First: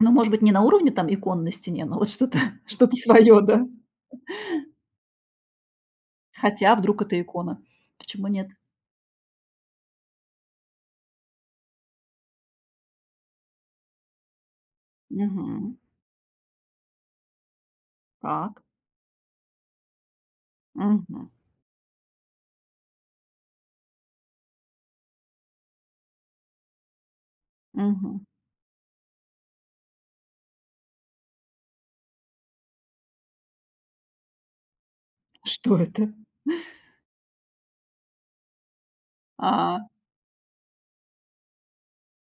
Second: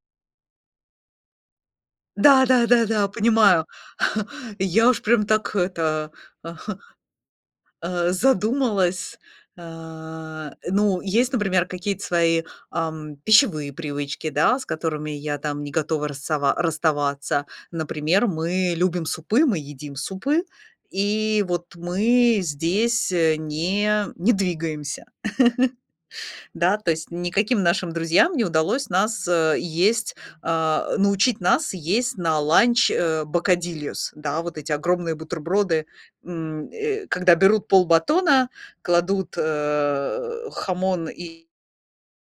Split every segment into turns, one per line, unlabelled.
Ну, может быть, не на уровне там икон на стене, но вот что-то
Да, да,
что-то
да,
своё, да?
понимаю. Я уж прям так это,
Хотя, вдруг это икона?
а. А,
Почему нет?
задумалась. А, ну, есть, например, какие-то свои, ам, пищевые привычки, да, с которыми я там не
Мгм.
готова расава расставаться. Например,
Так.
мы любим супы, мы едим супы,
Мгм.
и вот мы здесь, э, не не двигаемся. Да, то есть никаким нашим
Мгм.
друзьям не удалось нас, э, есть а, научить нас есть на ланч, э, бокадильос. Да, вот эти огромные
Что
бутерброды,
это?
м, э, когда берут полбатона, кладут,
А.
э, хамон и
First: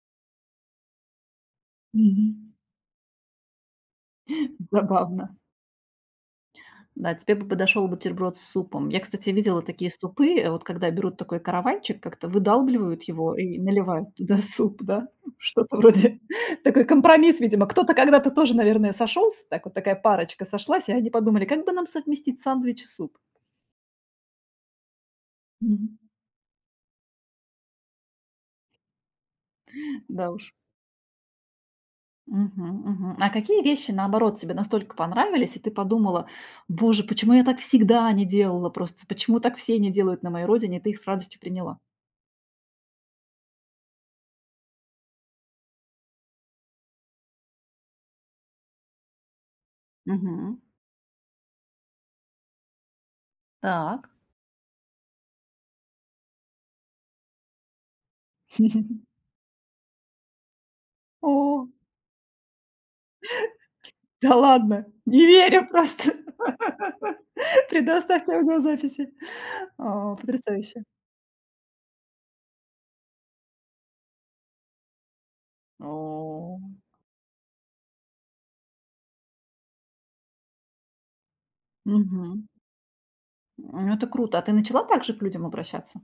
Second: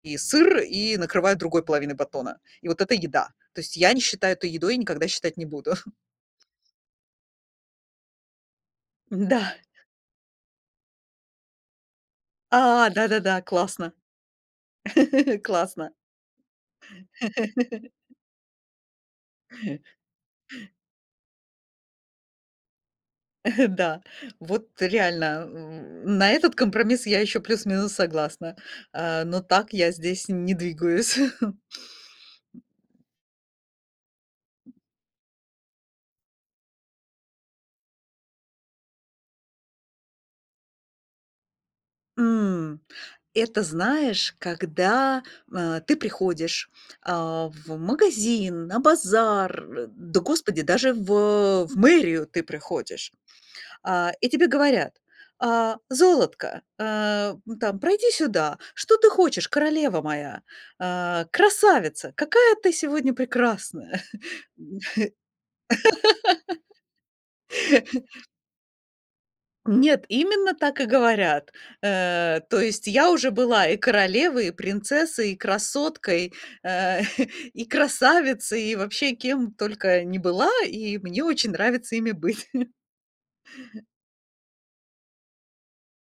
и сыр и накрывают другой половиной батона.
Мгм.
И вот это- еда. То есть я не считаю этой едой и никогда
Забавно.
считать не буду.
Да, тебе бы подошёл бутерброд с супом. Я, кстати,
М-да.
видела такие супы, вот когда берут такой каравайчик, как-то
А,
выдалбливают его
да-да-да,
и
классно.
наливают туда суп, да, что-то
Классно.
вроде. Такой компромисс, видимо. Кто-то когда-то тоже, наверное, сошёлся, так вот, такая парочка сошлась, и они подумали, как бы нам совместить сандвич и суп?
Да. Вот реально,
Мгм.
э, на этот компромисс я ещё плюс-минус согласна, а, но так я здесь
Да уж.
не двигаюсь.
Мгм, мгм. А какие вещи, наоборот, тебе настолько понравились, и ты подумала: "Боже, почему я так всегда не делала просто? Почему так все не делают на моей родине?" И ты их с радостью приняла?
М, это, знаешь, когда, а, ты приходишь, а, в магазин, на базар, э, да,
Мгм.
господи, даже в в мэрию ты приходишь.
Так.
А, и тебе говорят: "А, золотко, а, ну там, пройди сюда. Что ты хочешь, королева моя? А,
О.
красавица, какая ты сегодня прекрасная,
Да
м!"
ладно, не верю просто. Предоставьте окно записи.
Нет,
А,
именно так
потрясающе.
и говорят, э. То есть я уже была и королевой, и принцессой, и красоткой,
О.
э, и красавицей, и вообще кем только не была, и мне очень нравится ими быть.
Мгм. Ну, это круто. А ты начала так же к людям обращаться?